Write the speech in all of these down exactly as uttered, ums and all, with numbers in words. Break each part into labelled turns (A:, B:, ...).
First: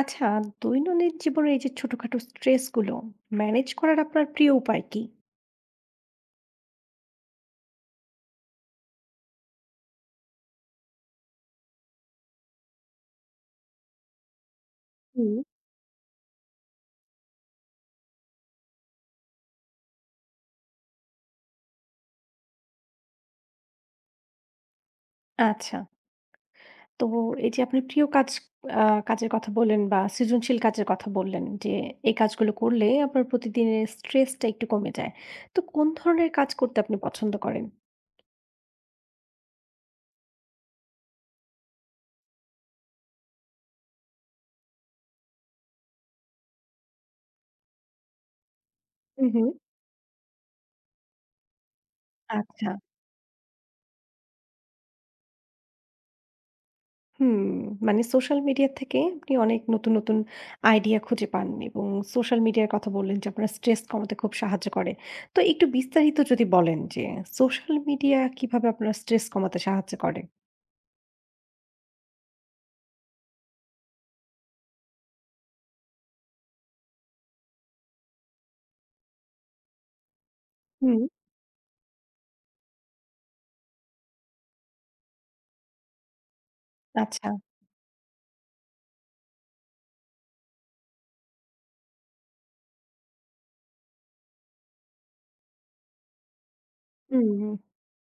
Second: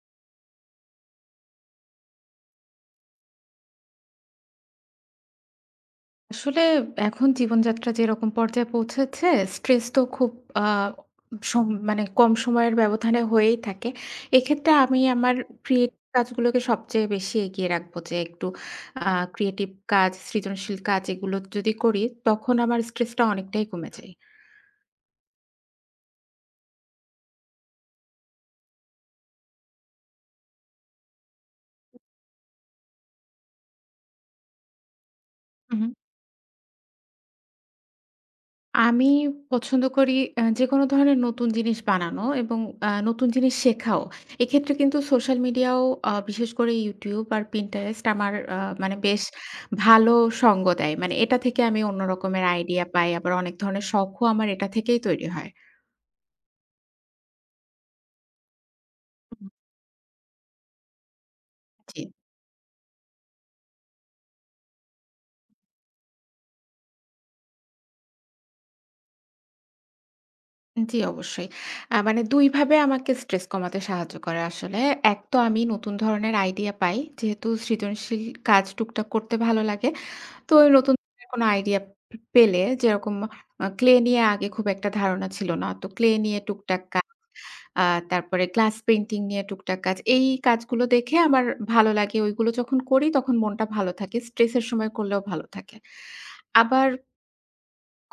A: আচ্ছা, দৈনন্দিন জীবনের এই যে ছোটখাটো স্ট্রেস গুলো ম্যানেজ করার আপনার প্রিয় উপায় কি?
B: আসলে এখন জীবনযাত্রা যেরকম পর্যায়ে পৌঁছেছে, স্ট্রেস তো খুব আ সম মানে কম সময়ের ব্যবধানে হয়েই থাকে। এক্ষেত্রে আমি
A: হুম।
B: আমার ক্রিয়েট কাজগুলোকে সবচেয়ে বেশি এগিয়ে রাখবো যে একটু আ ক্রিয়েটিভ কাজ, সৃজনশীল কাজ এগুলো যদি করি তখন আমার স্ট্রেসটা অনেকটাই কমে যায়।
A: আচ্ছা, তো এই যে আপনি প্রিয় কাজ আ কাজের কথা বললেন বা সৃজনশীল কাজের কথা বললেন যে এই কাজগুলো করলে আপনার প্রতিদিনের স্ট্রেসটা একটু কমে যায়। তো কোন
B: হুম।
A: ধরনের কাজ করতে আপনি পছন্দ করেন?
B: আমি পছন্দ করি আ যেকোনো ধরনের নতুন জিনিস বানানো এবং আ নতুন জিনিস শেখাও। এক্ষেত্রে কিন্তু সোশ্যাল মিডিয়াও আ বিশেষ করে YouTube আর Pinterest আমার আ মানে বেশ
A: হুম, হুম।
B: ভালো সঙ্গ দেয়। মানে এটা থেকে আমি অন্য রকমের
A: আচ্ছা।
B: আইডিয়া পাই। আবার অনেক ধরনের শখও আমার এটা থেকেই তৈরি হয়।
A: হুম, মানে সোশ্যাল মিডিয়া থেকে আপনি
B: হুম।
A: অনেক নতুন, নতুন আইডিয়া খুঁজে পান এবং
B: জি,
A: সোশ্যাল মিডিয়ার কথা বললেন যে আপনার স্ট্রেস কমাতে খুব সাহায্য করে। তো একটু বিস্তারিত যদি বলেন যে সোশ্যাল মিডিয়া কিভাবে আপনার স্ট্রেস কমাতে সাহায্য করে?
B: জি অবশ্যই। আ মানে দুই ভাবে আমাকে স্ট্রেস কমাতে সাহায্য করে আসলে। এক তো আমি নতুন ধরনের আইডিয়া পাই। যেহেতু সৃজনশীল কাজ টুকটাক করতে ভালো লাগে। তো ওই নতুন
A: হুম।
B: ধরনের কোনো আইডিয়া পে পেলে যেরকম আ ক্লে নিয়ে আগে খুব একটা ধারণা ছিল না। তো ক্লে নিয়ে টুকটাক কাজ,
A: আচ্ছা।
B: আ তারপরে গ্লাস পেইন্টিং নিয়ে টুকটাক কাজ। এই কাজগুলো দেখে আমার ভালো লাগে। ওইগুলো যখন করি তখন মনটা ভালো থাকে। স্ট্রেসের সময় করলেও ভালো থাকে। আবার
A: হুম,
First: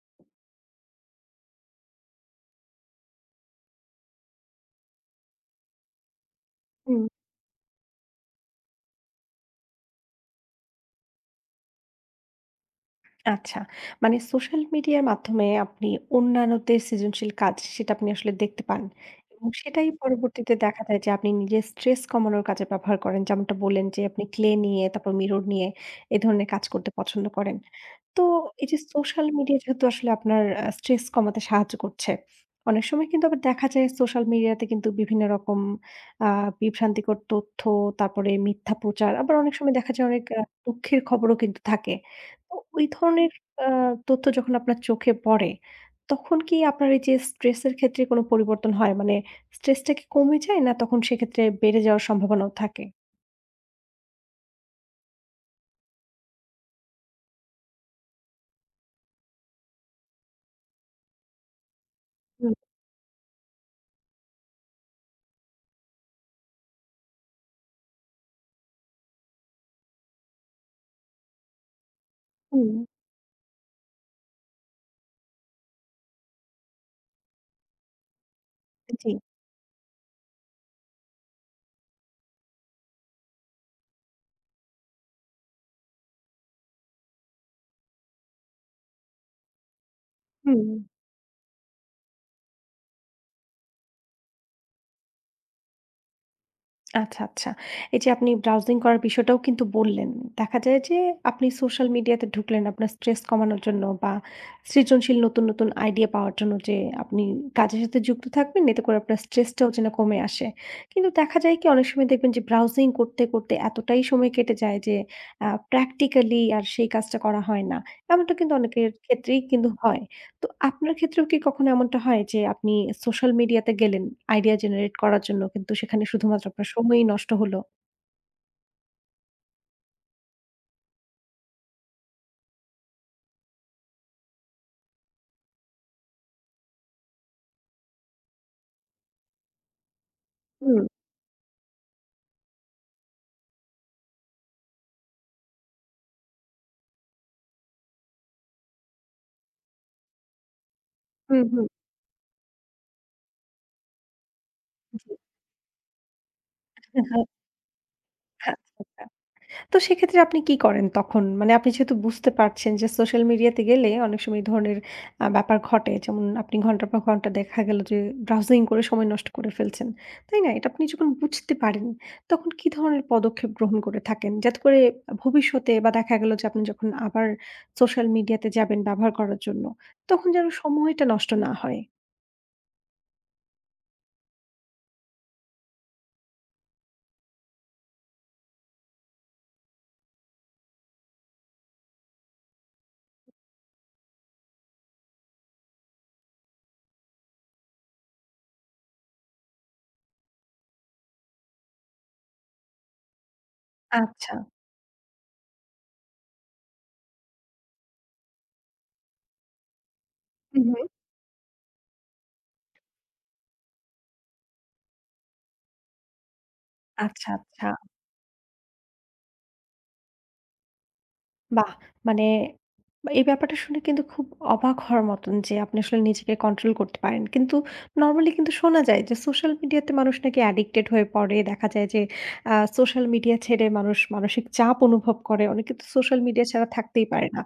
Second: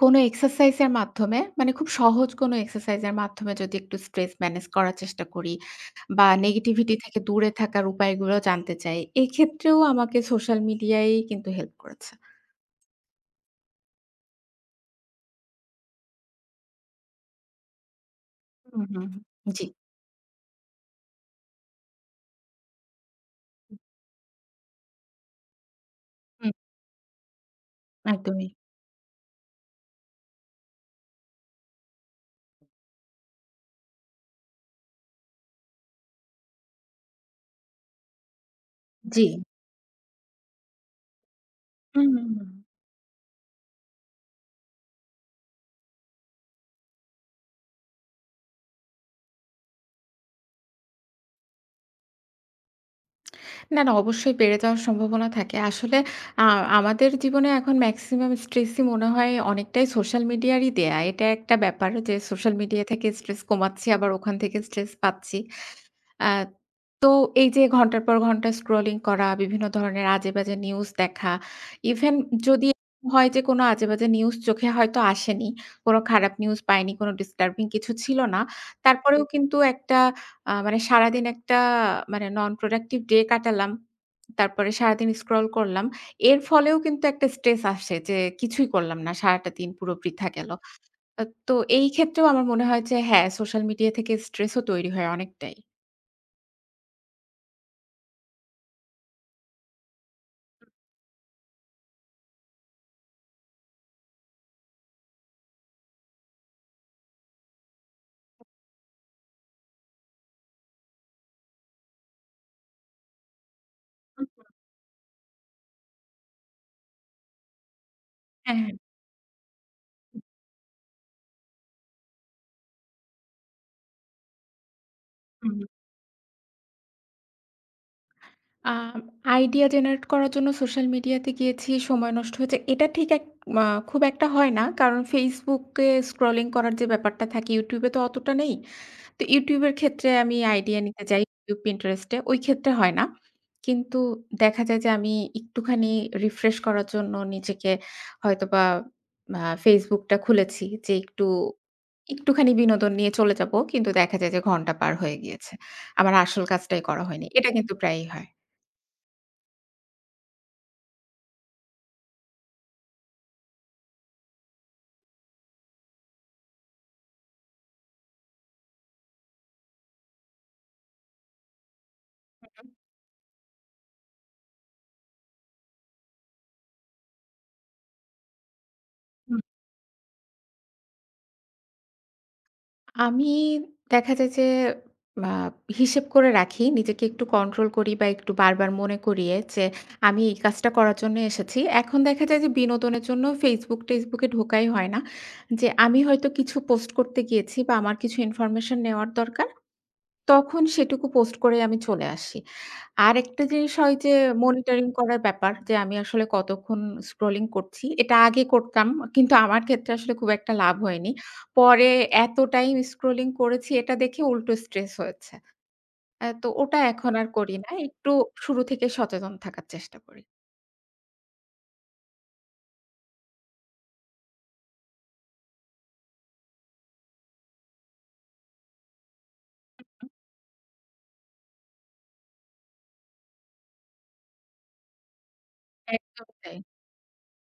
B: কোনো এক্সারসাইজ এর মাধ্যমে মানে খুব সহজ কোনো এক্সারসাইজ এর মাধ্যমে যদি একটু স্ট্রেস ম্যানেজ করার চেষ্টা করি বা নেগেটিভিটি
A: হুম।
B: থেকে দূরে থাকার উপায়গুলো জানতে চাই। এক্ষেত্রেও আমাকে সোশ্যাল মিডিয়াই কিন্তু হেল্প করেছে।
A: আচ্ছা। মানে সোশ্যাল মিডিয়ার মাধ্যমে আপনি অন্যান্যদের সৃজনশীল কাজ সেটা আপনি আসলে দেখতে পান।
B: হুম, হুম,
A: এবং
B: হুম। জি।
A: সেটাই পরবর্তীতে দেখা যায় যে আপনি নিজের স্ট্রেস কমানোর কাজে ব্যবহার করেন। যেমনটা বললেন যে আপনি ক্লে নিয়ে তারপর মিরর নিয়ে এ ধরনের
B: হুম,
A: কাজ করতে পছন্দ করেন। তো
B: একদমই।
A: এই যে সোশ্যাল মিডিয়া যেহেতু আসলে আপনার আ স্ট্রেস কমাতে সাহায্য করছে। অনেক সময় কিন্তু আবার দেখা যায় সোশ্যাল মিডিয়াতে কিন্তু বিভিন্ন রকম আ বিভ্রান্তিকর তথ্য, তারপরে মিথ্যা প্রচার
B: জি।
A: আবার অনেক সময় দেখা যায় অনেক আ দুঃখের খবরও কিন্তু থাকে।
B: হুম, হুম, হুম।
A: তো ওই ধরনের আ তথ্য যখন আপনার চোখে পড়ে, তখন কি আপনার এই যে স্ট্রেস এর ক্ষেত্রে কোনো পরিবর্তন হয়? মানে স্ট্রেসটা কি কমে যায়? না তখন সেক্ষেত্রে বেড়ে যাওয়ার সম্ভাবনাও থাকে?
B: না, না অবশ্যই বেড়ে যাওয়ার সম্ভাবনা থাকে। আসলে আ আমাদের জীবনে এখন মেক্সিমাম স্ট্রেসই মনে হয় অনেকটাই সোশ্যাল মিডিয়ারই দেয়া। এটা একটা ব্যাপার যে
A: হুম,
B: সোশ্যাল মিডিয়া থেকে স্ট্রেস কমাচ্ছি আবার ওখান থেকে স্ট্রেস পাচ্ছি। আ তো এই যে ঘন্টার পর ঘন্টা স্ক্রলিং করা, বিভিন্ন ধরনের আজেবাজে নিউজ দেখা, ইভেন যদি
A: হুম।
B: হয় যে কোনো আজেবাজে নিউজ চোখে হয়তো আসেনি, কোনো খারাপ নিউজ পাইনি, কোনো ডিস্টার্বিং কিছু ছিল না।
A: জি,
B: তারপরেও কিন্তু একটা আ মানে সারাদিন একটা মানে নন প্রোডাক্টিভ ডে কাটালাম। তারপরে সারাদিন স্ক্রল করলাম। এর ফলেও কিন্তু একটা স্ট্রেস আসে যে কিছুই করলাম না। সারাটা দিন পুরো বৃথা গেল।
A: হুম।
B: আ তো এই ক্ষেত্রেও আমার মনে হয় যে হ্যাঁ, সোশ্যাল মিডিয়া থেকে স্ট্রেসও তৈরি হয় অনেকটাই।
A: আচ্ছা, আচ্ছা। এই যে আপনি ব্রাউজিং করার বিষয়টাও কিন্তু বললেন। দেখা যায় যে আপনি সোশ্যাল মিডিয়াতে ঢুকলেন আপনার স্ট্রেস কমানোর জন্য বা সৃজনশীল নতুন, নতুন আইডিয়া পাওয়ার জন্য যে আপনি কাজের সাথে যুক্ত থাকবেন এতে করে আপনার স্ট্রেসটাও যেন কমে আসে। কিন্তু দেখা যায় কি অনেক সময় দেখবেন যে ব্রাউজিং করতে, করতে এতটাই সময় কেটে যায় যে আ প্র্যাকটিক্যালি আর সেই কাজটা করা হয় না। এমনটা কিন্তু
B: হ্যাঁ, হ্যাঁ।
A: অনেকের ক্ষেত্রেই কিন্তু হয়। তো আপনার ক্ষেত্রেও কি কখনো এমনটা হয় যে আপনি সোশ্যাল মিডিয়াতে গেলেন আইডিয়া জেনারেট করার জন্য
B: হুম।
A: কিন্তু সেখানে শুধুমাত্র আপনার সময়ই নষ্ট হলো?
B: আ আইডিয়া জেনারেট করার জন্য সোশ্যাল মিডিয়াতে গিয়েছি, সময় নষ্ট হয়েছে। এটা ঠিক এক আ খুব একটা হয় না। কারণ Facebook এ স্ক্রলিং করার যে ব্যাপারটা থাকে, YouTube এ তো অতটা নেই। তো YouTube এর ক্ষেত্রে আমি
A: হুম,
B: আইডিয়া নিতে যাই YouTube, Pinterest এ। ওই ক্ষেত্রে হয় না। কিন্তু দেখা যায় যে আমি একটুখানি রিফ্রেশ করার জন্য নিজেকে হয়তোবা আ Facebook টা খুলেছি যে একটু
A: হুম, হুম।
B: একটুখানি বিনোদন নিয়ে চলে যাবো। কিন্তু দেখা যায় যে ঘন্টা পার
A: জি।
B: হয়ে গিয়েছে। আমার আসল কাজটাই করা
A: হ্যাঁ, হ্যাঁ,
B: হয়নি। এটা কিন্তু প্রায়ই হয়।
A: আচ্ছা, আচ্ছা। তো সেক্ষেত্রে আপনি কি করেন তখন? মানে আপনি যেহেতু বুঝতে পারছেন যে সোশ্যাল মিডিয়াতে গেলে অনেক সময় এই ধরনের আ ব্যাপার ঘটে। যেমন আপনি ঘন্টার পর ঘন্টা দেখা গেল যে ব্রাউজিং করে সময় নষ্ট করে ফেলছেন। তাই না? এটা আপনি যখন বুঝতে পারেন তখন কি ধরনের পদক্ষেপ গ্রহণ করে থাকেন? যাতে করে ভবিষ্যতে বা দেখা গেল যে আপনি যখন আবার সোশ্যাল মিডিয়াতে যাবেন ব্যবহার করার জন্য, তখন যেন সময়টা নষ্ট না হয়।
B: আমি দেখা যায় যে আ হিসেব করে রাখি। নিজেকে একটু কন্ট্রোল করি বা একটু বারবার মনে করিয়ে যে আমি এই কাজটা করার জন্য এসেছি। এখন দেখা যায় যে বিনোদনের জন্য Facebook, টেসবুকে ঢোকাই হয় না। যে আমি হয়তো কিছু পোস্ট করতে গিয়েছি বা আমার কিছু ইনফরমেশন নেওয়ার দরকার। তখন সেটুকু পোস্ট করে আমি চলে আসি। আরেকটা জিনিস হয় যে
A: আচ্ছা।
B: মনিটরিং করার ব্যাপার যে আমি আসলে কতক্ষণ স্ক্রলিং করছি। এটা আগে করতাম। কিন্তু আমার ক্ষেত্রে আসলে খুব একটা
A: হু, হু।
B: লাভ হয়নি। পরে এত টাইম স্ক্রলিং করেছি এটা দেখে উল্টো স্ট্রেস হয়েছে। আ তো ওটা এখন আর
A: আচ্ছা,
B: করি
A: আচ্ছা।
B: না। একটু শুরু থেকে সচেতন থাকার চেষ্টা করি।
A: বাহ! মানে এই ব্যাপারটা শুনে কিন্তু খুব অবাক হওয়ার মতন যে আপনি আসলে নিজেকে কন্ট্রোল করতে পারেন। কিন্তু নরমালি কিন্তু শোনা যায় যে সোশ্যাল মিডিয়াতে মানুষ নাকি অ্যাডিক্টেড হয়ে পড়ে। দেখা যায় যে আ সোশ্যাল মিডিয়া ছেড়ে মানুষ মানসিক চাপ অনুভব করে। অনেকে তো সোশ্যাল
B: একদম
A: মিডিয়া
B: তাই।
A: ছাড়া থাকতেই পারে না।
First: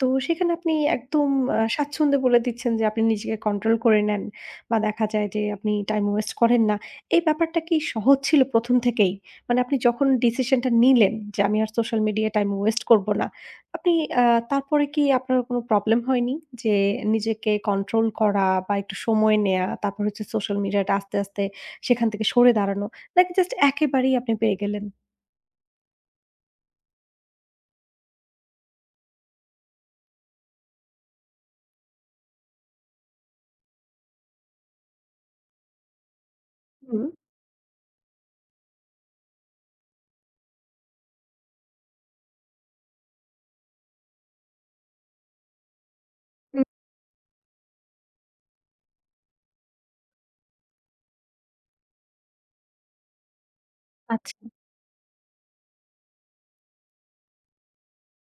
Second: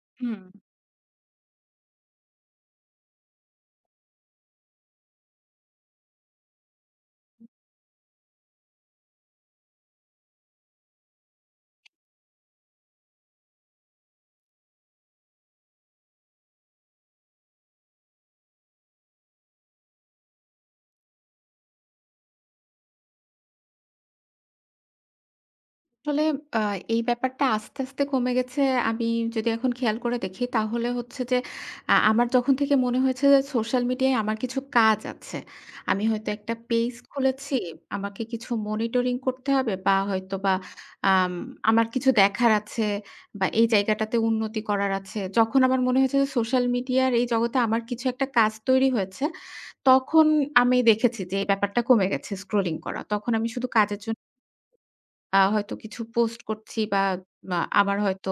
A: তো
B: হুম।
A: সেখানে আপনি একদম আ স্বাচ্ছন্দ্যে বলে দিচ্ছেন যে আপনি নিজেকে কন্ট্রোল করে নেন বা দেখা যায় যে আপনি টাইম ওয়েস্ট করেন না। এই ব্যাপারটা কি সহজ ছিল প্রথম থেকেই? মানে আপনি যখন ডিসিশনটা নিলেন যে আমি আর সোশ্যাল মিডিয়ায় টাইম ওয়েস্ট করব না। আপনি আ তারপরে কি আপনার কোন প্রবলেম হয়নি? যে নিজেকে কন্ট্রোল করা বা একটু সময় নেয়া, তারপর হচ্ছে সোশ্যাল মিডিয়াটা আস্তে, আস্তে সেখান থেকে সরে দাঁড়ানো নাকি জাস্ট একেবারেই আপনি পেরে গেলেন?
B: আসলে আ এই ব্যাপারটা আস্তে, আস্তে কমে গেছে। আমি যদি এখন খেয়াল করে দেখি তাহলে হচ্ছে যে আ আমার যখন থেকে মনে হয়েছে যে সোশ্যাল মিডিয়ায় আমার কিছু কাজ আছে। আমি হয়তো একটা পেজ
A: হুম,
B: খুলেছি। আমাকে কিছু মনিটরিং করতে হবে বা হয়তোবা আম আমার কিছু দেখার আছে বা এই জায়গাটাতে উন্নতি করার আছে। যখন আমার মনে হয়েছে যে
A: হুম,
B: সোশ্যাল মিডিয়ার এই জগতে আমার কিছু একটা কাজ তৈরি হয়েছে, তখন আমি দেখেছি যে এই ব্যাপারটা কমে গেছে স্ক্রলিং করা। তখন আমি শুধু কাজের জন্য
A: আচ্ছা।
B: আ হয়তো কিছু পোস্ট করছি বা মা আমার হয়তো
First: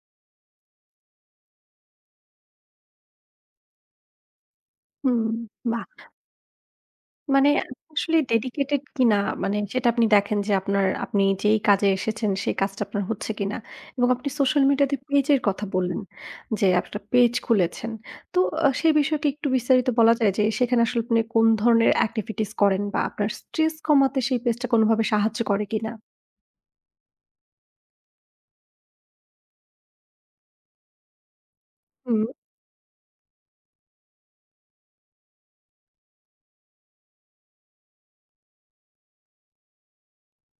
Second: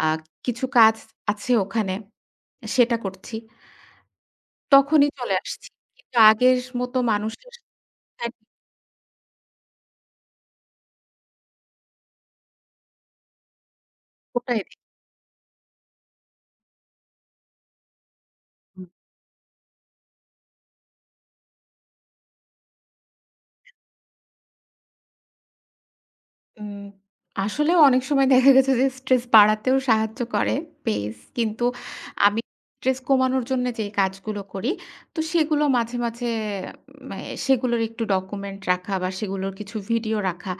B: আ কিছু কাজ আছে ওখানে, সেটা করছি। তখনই
A: হুম,
B: চলে আসছি।
A: বাহ!
B: কিন্তু আগের মতো
A: মানে
B: মানুষের
A: আপনি আসলে
B: সাথে
A: ডেডিকেটেড কিনা মানে সেটা আপনি দেখেন যে আপনার আপনি যেই কাজে এসেছেন সেই কাজটা আপনার হচ্ছে কিনা এবং আপনি
B: ওটাই
A: সোশ্যাল মিডিয়াতে পেজের কথা বললেন যে আপনার পেজ খুলেছেন তো আহ, সেই বিষয়কে একটু বিস্তারিত বলা যায় যে সেখানে আসলে আপনি কোন ধরনের অ্যাক্টিভিটিস করেন বা আপনার স্ট্রেস কমাতে সেই পেজটা কোনোভাবে সাহায্য করে কিনা?
B: উম আসলে অনেক সময় দেখা গেছে যে স্ট্রেস বাড়াতেও সাহায্য করে পেইজ। কিন্তু
A: হুম।
B: আমি স্ট্রেস কমানোর জন্য যে কাজগুলো করি, তো সেগুলো মাঝে, মাঝে মে সেগুলোর একটু ডকুমেন্ট রাখা বা সেগুলোর কিছু ভিডিও রাখা।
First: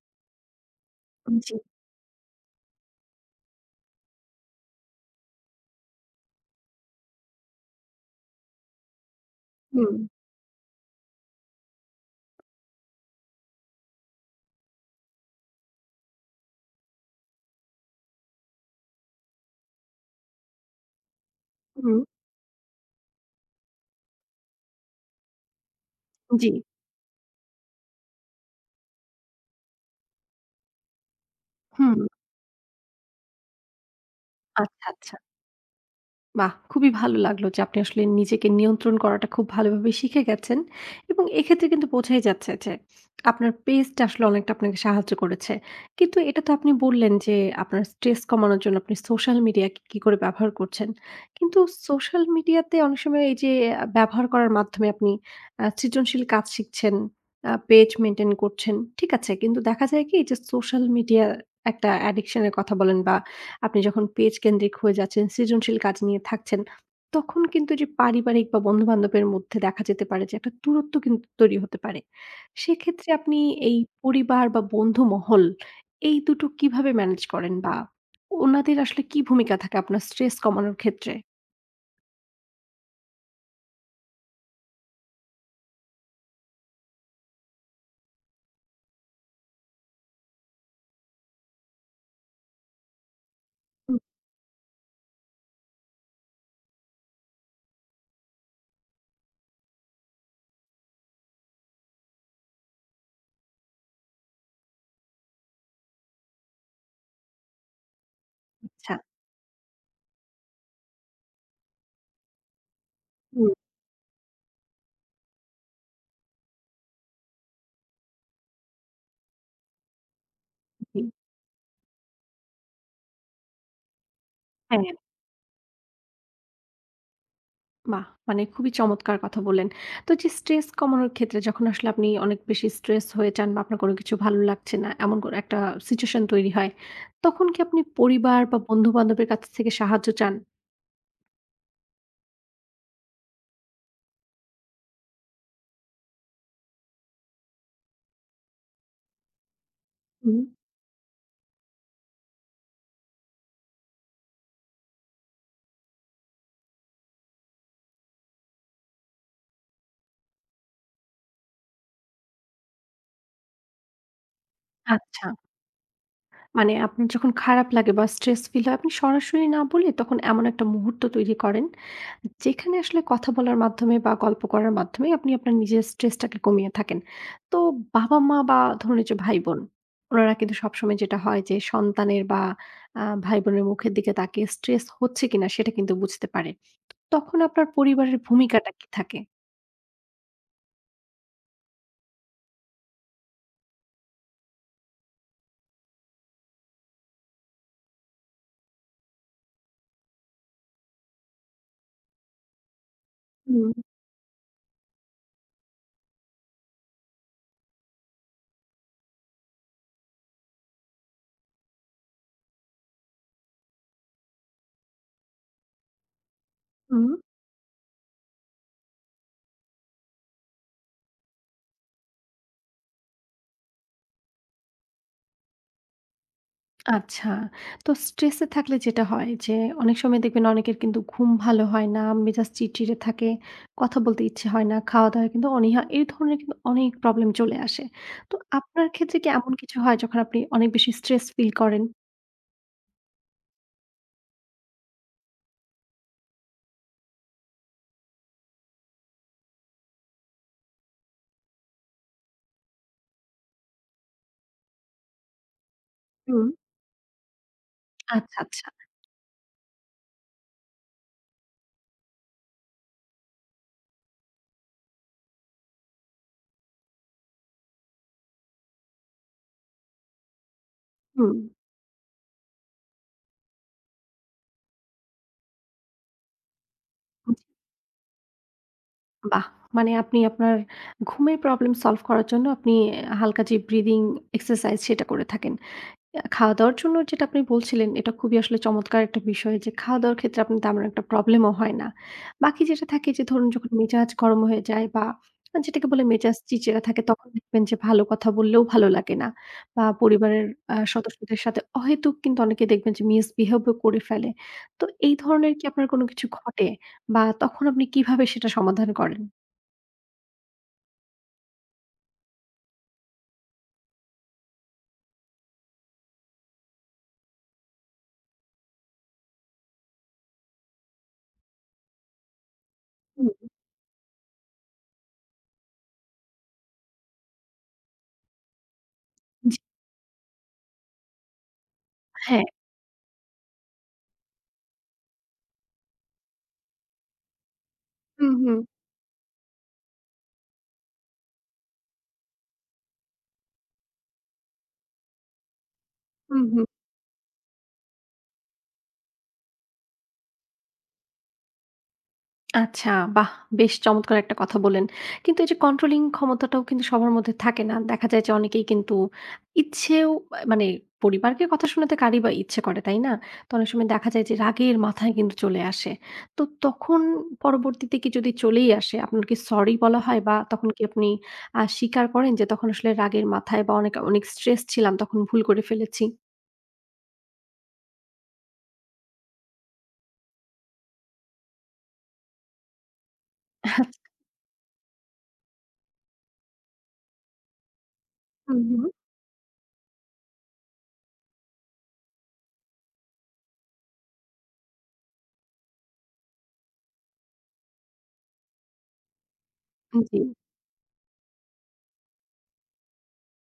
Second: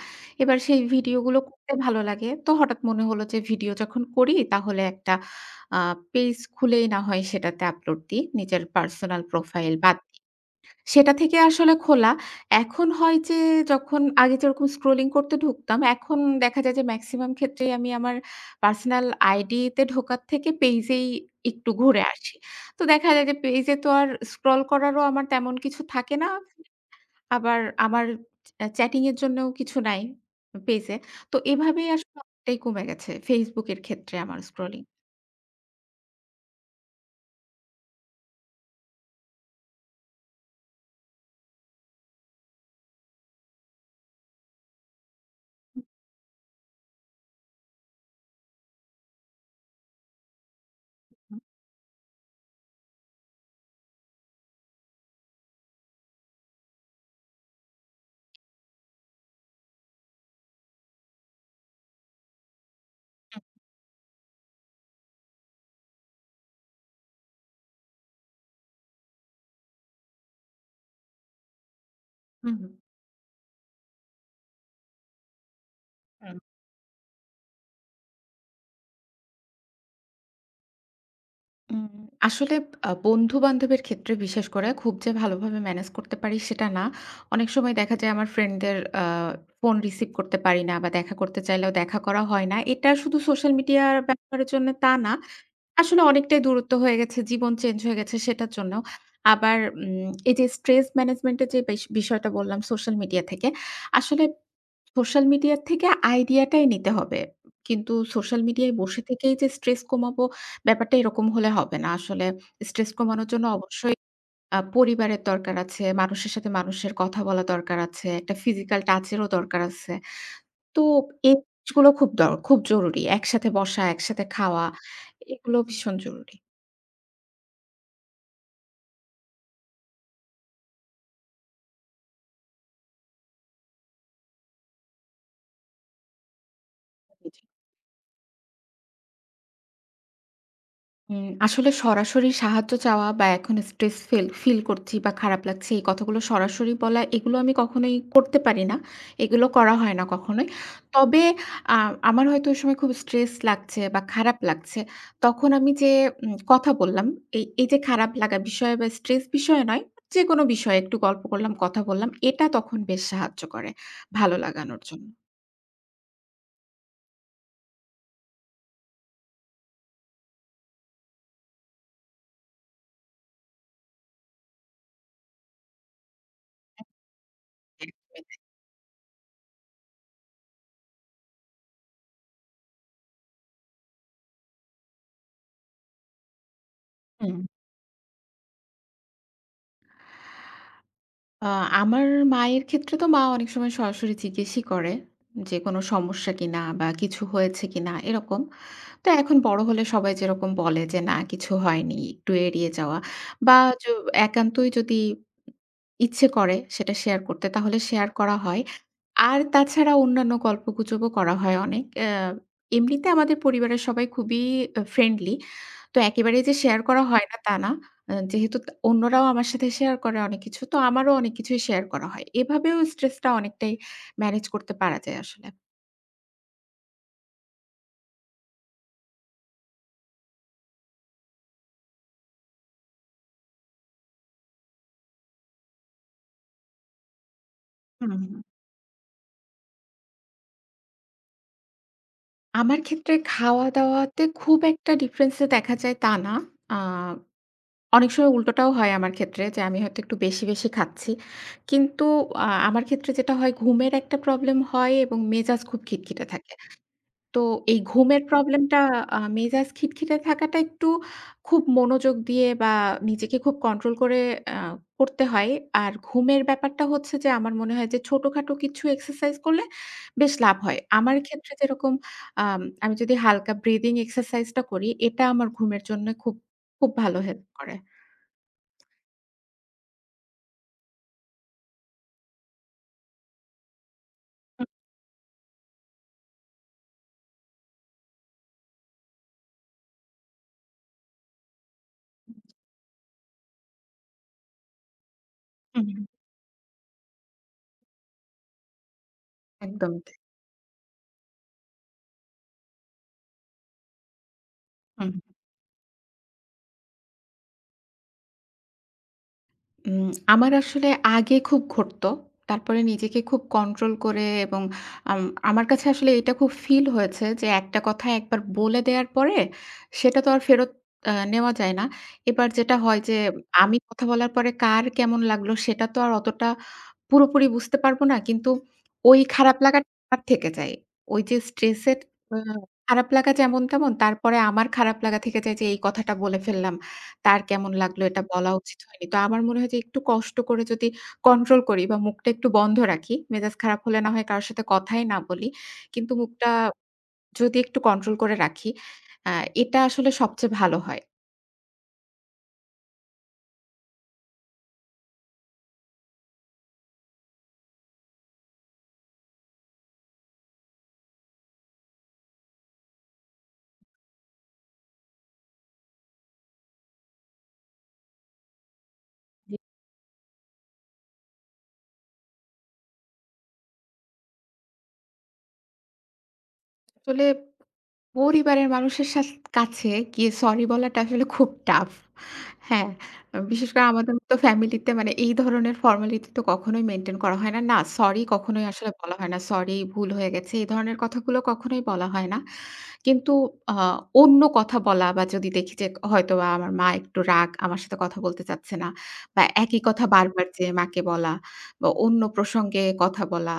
B: এবার সেই ভিডিওগুলো
A: জি।
B: করতে ভালো লাগে। তো হঠাৎ মনে হলো যে ভিডিও যখন করি তাহলে একটা আ পেইজ খুলেই না হয় সেটাতে আপলোড দিই। নিজের পার্সোনাল প্রোফাইল
A: হুম।
B: বাদ দিয়ে। সেটা থেকে আসলে খোলা। এখন হয় যে যখন আগে যেরকম স্ক্রলিং করতে ঢুকতাম, এখন দেখা যায় যে মেক্সিমাম ক্ষেত্রেই আমি আমার পার্সোনাল আইডিতে ঢোকার থেকে পেইজেই একটু
A: হুম।
B: ঘুরে আসি। তো দেখা যায় যে পেইজে তো আর স্ক্রল করারও আমার তেমন কিছু থাকে না।
A: জি।
B: আবার আমার চ্যা চ্যাটিং এর জন্যও কিছু নাই পেইজে। তো এভাবেই
A: হুম।
B: আসলে অনেকটাই কমে গেছে Facebook এর ক্ষেত্রে আমার স্ক্রলিং।
A: আচ্ছা, আচ্ছা। বাহ! খুবই ভালো লাগলো যে আপনি আসলে নিজেকে নিয়ন্ত্রণ করাটা খুব ভালোভাবে শিখে গেছেন এবং এক্ষেত্রে কিন্তু বোঝাই যাচ্ছে যে আপনার পেসটা আসলে অনেকটা আপনাকে সাহায্য করেছে। কিন্তু এটা তো আপনি বললেন যে আপনার স্ট্রেস কমানোর জন্য আপনি সোশ্যাল মিডিয়াকে কি করে ব্যবহার করছেন। কিন্তু সোশ্যাল মিডিয়াতে অনেক সময় এই যে আ ব্যবহার করার মাধ্যমে আপনি আ সৃজনশীল কাজ শিখছেন, আ পেজ মেইনটেইন করছেন। ঠিক আছে? কিন্তু দেখা যায় কি যে সোশ্যাল মিডিয়া একটা অ্যাডিকশন এর কথা বলেন বা আপনি যখন পেজ কেন্দ্রিক হয়ে যাচ্ছেন, সৃজনশীল কাজ নিয়ে থাকছেন, তখন কিন্তু যে পারিবারিক বা বন্ধু-বান্ধবের মধ্যে দেখা যেতে পারে যে একটা দূরত্ব কিন্তু তৈরি হতে পারে।
B: হু,
A: সেক্ষেত্রে আপনি এই পরিবার বা বন্ধু মহল এই
B: হু।
A: দুটো কিভাবে ম্যানেজ করেন বা ওনাদের আসলে কি ভূমিকা থাকে আপনার স্ট্রেস কমানোর ক্ষেত্রে?
B: উম আসলে আ বন্ধু-বান্ধবের ক্ষেত্রে বিশেষ করে খুব যে ভালোভাবে ম্যানেজ করতে পারি সেটা না। অনেক সময় দেখা যায় আমার ফ্রেন্ডদের আ ফোন রিসিভ করতে পারি না বা দেখা করতে চাইলেও দেখা করা হয় না। এটা শুধু সোশ্যাল
A: হুম।
B: মিডিয়ার ব্যবহারের জন্য তা না। আসলে অনেকটাই দূরত্ব হয়ে গেছে, জীবন চেঞ্জ হয়ে গেছে সেটার জন্যও। আবার উম এই যে স্ট্রেস ম্যানেজমেন্টের যে বিষ বিষয়টা বললাম সোশ্যাল মিডিয়া থেকে। আসলে সোশ্যাল মিডিয়া থেকে আইডিয়াটাই নিতে হবে। কিন্তু সোশ্যাল মিডিয়ায়
A: আচ্ছা।
B: বসে থেকেই যে স্ট্রেস কমাবো ব্যাপারটা এরকম হলে হবে না। আসলে স্ট্রেস কমানোর জন্য
A: হুম,
B: অবশ্যই আ পরিবারের দরকার আছে, মানুষের সাথে মানুষের কথা বলা দরকার আছে, একটা ফিজিক্যাল টাচেরও দরকার আছে। তো
A: জি।
B: এই জিনিসগুলো খুব দর খুব জরুরি। একসাথে বসা, একসাথে খাওয়া
A: হ্যাঁ।
B: এগুলো ভীষণ জরুরি।
A: বাহ! মানে খুবই চমৎকার কথা বললেন। তো যে স্ট্রেস কমানোর ক্ষেত্রে যখন আসলে আপনি অনেক বেশি স্ট্রেস হয়ে যান বা আপনার কোনো কিছু ভালো লাগছে না, এমন কোনো একটা সিচুয়েশন তৈরি হয়, তখন কি আপনি পরিবার বা বন্ধু-বান্ধবের কাছ থেকে সাহায্য চান?
B: হুম, আসলে সরাসরি সাহায্য চাওয়া বা এখন স্ট্রেস ফিল ফিল করছি বা খারাপ লাগছে এই কথাগুলো সরাসরি বলা এগুলো আমি কখনোই করতে পারি না। এগুলো করা হয় না
A: হুম।
B: কখনোই। তবে আ আমার হয়তো ওই সময় খুব স্ট্রেস লাগছে বা খারাপ লাগছে। তখন আমি যে উম কথা বললাম এই এই যে খারাপ লাগা বিষয়ে বা স্ট্রেস বিষয়ে নয়, যেকোনো বিষয়ে একটু গল্প করলাম, কথা বললাম। এটা তখন বেশ সাহায্য করে ভালো লাগানোর জন্য।
A: আচ্ছা। মানে আপনার যখন খারাপ লাগে বা স্ট্রেস ফিল হয় আপনি সরাসরি না বলে তখন এমন একটা মুহূর্ত তৈরি করেন যেখানে আসলে কথা বলার মাধ্যমে বা গল্প করার মাধ্যমে আপনি আপনার নিজের স্ট্রেসটাকে কমিয়ে থাকেন তো
B: হুম।
A: বাবা মা বা ধরুন এই যে ভাই বোন ওনারা কিন্তু সবসময় যেটা হয় যে সন্তানের বা আহ, ভাই বোনের মুখের দিকে তাকিয়ে স্ট্রেস হচ্ছে কিনা সেটা কিন্তু বুঝতে পারে
B: হুম।
A: তখন আপনার পরিবারের ভূমিকাটা কি থাকে?
B: আ আমার মায়ের ক্ষেত্রে তো মা অনেক সময় সরাসরি জিজ্ঞেসই করে যে, "কোনো সমস্যা কিনা? বা কিছু হয়েছে কিনা?" এরকম। তো এখন বড় হলে সবাই যেরকম বলে যে, "না কিছু হয়নি।" একটু এড়িয়ে যাওয়া বা
A: হুম।
B: য একান্তই যদি ইচ্ছে করে সেটা শেয়ার করতে তাহলে শেয়ার করা হয়। আর তাছাড়া অন্যান্য গল্পগুজবও করা হয় অনেক। অ্যা এমনিতে আমাদের পরিবারের সবাই খুবই আ ফ্রেন্ডলি। তো একেবারেই যে শেয়ার করা
A: হুম।
B: হয় না তা না। আ যেহেতু তা অন্যরাও আমার সাথে শেয়ার করে অনেক কিছু, তো আমারও অনেক কিছুই শেয়ার করা হয়। এভাবেও স্ট্রেসটা অনেকটাই ম্যানেজ করতে পারা যায় আসলে।
A: আচ্ছা। তো স্ট্রেসে থাকলে যেটা হয় যে অনেক সময় দেখবেন অনেকের কিন্তু ঘুম ভালো হয় না, মেজাজ চিড়চিড়ে থাকে, কথা বলতে ইচ্ছে হয় না, খাওয়া-দাওয়ায় কিন্তু অনীহা, এই ধরনের কিন্তু অনেক প্রবলেম চলে আসে।
B: হুম,
A: তো
B: হুম।
A: আপনার ক্ষেত্রে কি এমন কিছু হয় যখন আপনি অনেক বেশি স্ট্রেস ফিল করেন?
B: আমার ক্ষেত্রে খাওয়া-দাওয়াতে খুব একটা ডিফারেন্স দেখা যায় তা না। আ অনেক সময় উল্টোটাও হয় আমার ক্ষেত্রে যে, আমি হয়তো একটু বেশি, বেশি খাচ্ছি। কিন্তু আ আমার ক্ষেত্রে যেটা হয় ঘুমের একটা প্রবলেম হয় এবং মেজাজ খুব খিটখিটে
A: হুম,
B: থাকে। তো এই ঘুমের
A: আচ্ছা, আচ্ছা।
B: প্রবলেমটা আ মেজাজ খিটখিটে থাকাটা একটু খুব মনোযোগ দিয়ে বা নিজেকে খুব কন্ট্রোল করে আ করতে হয়। আর ঘুমের ব্যাপারটা হচ্ছে যে, আমার মনে হয় যে, ছোটখাটো কিছু এক্সারসাইজ করলে বেশ লাভ হয়। আমার
A: হুম,
B: ক্ষেত্রে যেরকম আম আমি যদি হালকা ব্রিদিং এক্সারসাইজটা করি, এটা আমার ঘুমের জন্য খুব, খুব ভালো হেল্প করে।
A: বাহ! মানে আপনি আপনার ঘুমের প্রবলেম সলভ করার জন্য আপনি হালকা যে ব্রিদিং এক্সারসাইজ সেটা করে থাকেন। আ খাওয়া-দাওয়ার জন্য যেটা আপনি বলছিলেন, এটা খুবই আসলে চমৎকার একটা বিষয় যে, খাওয়া-দাওয়ার ক্ষেত্রে আপনার তেমন একটা প্রবলেমও হয় না। বাকি যেটা থাকে যে ধরুন, যখন মেজাজ গরম হয়ে যায় বা আ
B: হুম,
A: যেটাকে বলে
B: হুম।
A: মেজাজ চিড়চিড়া থাকে, তখন দেখবেন যে ভালো কথা বললেও ভালো লাগে না। বা
B: একদমই তাই।
A: পরিবারের আ সদস্যদের সাথে অহেতুক কিন্তু অনেকে দেখবেন যে মিসবিহেভও করে ফেলে। তো
B: হুম,
A: এই ধরনের কি আপনার কোনো কিছু ঘটে? বা তখন আপনি কিভাবে সেটা সমাধান করেন?
B: উম আমার আসলে আগে খুব ঘটতো। তারপরে নিজেকে খুব কন্ট্রোল করে এবং আম আমার কাছে আসলে এটা খুব ফিল হয়েছে যে একটা কথা একবার বলে দেওয়ার পরে সেটা তো আর ফেরত আ নেওয়া যায় না। এবার যেটা হয় যে
A: হুম।
B: আমি কথা বলার পরে কার কেমন লাগলো সেটা তো আর অতটা পুরোপুরি বুঝতে পারবো না। কিন্তু ওই খারাপ
A: জি,
B: লাগাটা আমার থেকে যায়। ওই যে স্ট্রেসের আ
A: হ্যাঁ।
B: খারাপ লাগা যেমন তেমন তারপরে আমার খারাপ লাগা থেকে যায় যে এই কথাটা বলে ফেললাম। তার কেমন লাগলো এটা
A: হুম,
B: বলা
A: হুম।
B: উচিত হয়নি। তো আমার মনে হয় যে একটু কষ্ট করে যদি কন্ট্রোল করি বা মুখটা একটু বন্ধ রাখি, মেজাজ খারাপ হলে না হয় কারো সাথে কথাই না বলি। কিন্তু
A: হুম,
B: মুখটা
A: হুম।
B: যদি একটু কন্ট্রোল করে রাখি, আ এটা আসলে সবচেয়ে ভালো হয়।
A: আচ্ছা, বাহ! বেশ চমৎকার একটা কথা বললেন। কিন্তু এই যে কন্ট্রোলিং ক্ষমতাটাও কিন্তু সবার মধ্যে থাকে না। দেখা যায় যে অনেকেই কিন্তু ইচ্ছেও আ মানে পরিবারকে কথা শোনাতে কারই বা ইচ্ছে করে, তাই না? তো অনেক সময় দেখা যায় যে রাগের মাথায় কিন্তু চলে আসে। তো তখন পরবর্তীতে কি যদি চলেই আসে, আপনার কি
B: জি।
A: সরি বলা হয় বা তখন কি আপনি আ স্বীকার করেন যে তখন আসলে রাগের মাথায় বা অনেক, অনেক স্ট্রেস ছিলাম তখন ভুল করে ফেলেছি?
B: আসলে পরিবারের মানুষের সাথ কাছে গিয়ে সরি বলাটা আসলে খুব টাফ। হ্যাঁ, বিশেষ
A: আচ্ছা।
B: করে আমাদের তো ফ্যামিলিতে মানে এই ধরনের ফর্মালিটি তো কখনোই মেইনটেইন করা হয় না। না, সরি
A: হুম,
B: কখনোই
A: হুম।
B: আসলে বলা হয় না। সরি ভুল হয়ে গেছে। এই ধরনের কথাগুলো কখনোই বলা হয় না। কিন্তু আ অন্য কথা বলা বা যদি দেখি যে হয়তোবা আমার মা একটু রাগ, আমার সাথে কথা বলতে চাচ্ছে না বা একই কথা
A: জি,
B: বারবার যেয়ে মাকে বলা বা অন্য প্রসঙ্গে কথা বলা,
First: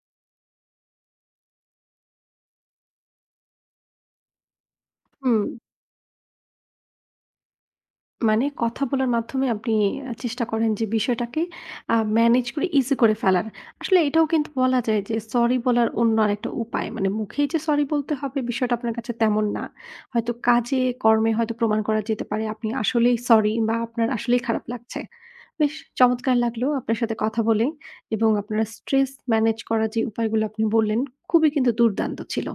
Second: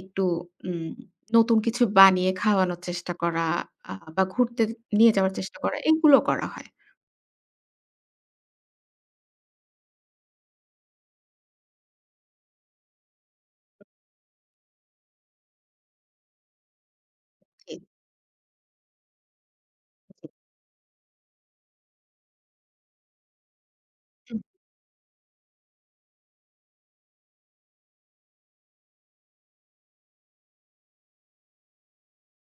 B: একটু উম নতুন কিছু বানিয়ে খাওয়ানোর চেষ্টা করা আ বা ঘুরতে নিয়ে যাওয়ার
A: হুম।
B: চেষ্টা করা, এগুলো করা হয়।
A: মানে কথা বলার মাধ্যমে আপনি আ চেষ্টা করেন যে বিষয়টাকে আ ম্যানেজ করে ইজি করে ফেলার। আসলে এটাও কিন্তু বলা যায় যে সরি বলার অন্য আরেকটা উপায়। মানে মুখেই যে
B: জি,
A: সরি বলতে হবে বিষয়টা আপনার কাছে তেমন না।
B: জি।
A: হয়তো কাজে কর্মে হয়তো প্রমাণ করা যেতে পারে আপনি আসলেই সরি বা আপনার
B: হুম।
A: আসলেই খারাপ লাগছে। বেশ চমৎকার লাগলো আপনার সাথে কথা বলে এবং আপনার স্ট্রেস ম্যানেজ করার যে উপায়গুলো আপনি বললেন খুবই কিন্তু দুর্দান্ত ছিল।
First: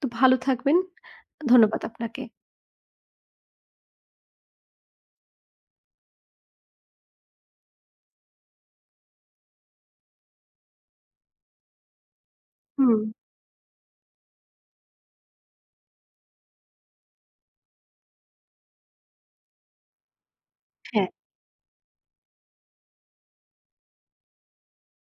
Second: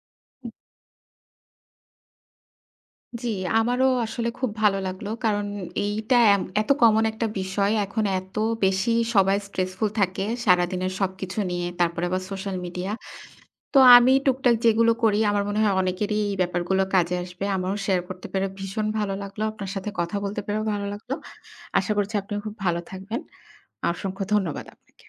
A: তো ভালো থাকবেন। ধন্যবাদ আপনাকে।
B: জি, আমারও আসলে খুব ভালো লাগলো। কারণ এইটা এম এত কমন একটা বিষয়। এখন এত বেশি সবাই স্ট্রেসফুল থাকে সারাদিনের সবকিছু নিয়ে। তারপরে আবার সোশ্যাল মিডিয়া।
A: হুম,
B: তো আমি টুকটাক যেগুলো করি আমার মনে হয় অনেকেরই এই ব্যাপারগুলো কাজে আসবে। আমারও শেয়ার করতে পেরে ভীষণ ভালো লাগলো। আপনার সাথে কথা বলতে পেরেও ভালো
A: হ্যাঁ।
B: লাগলো। আশা করছি আপনিও খুব ভালো থাকবেন। অসংখ্য ধন্যবাদ আপনাকে।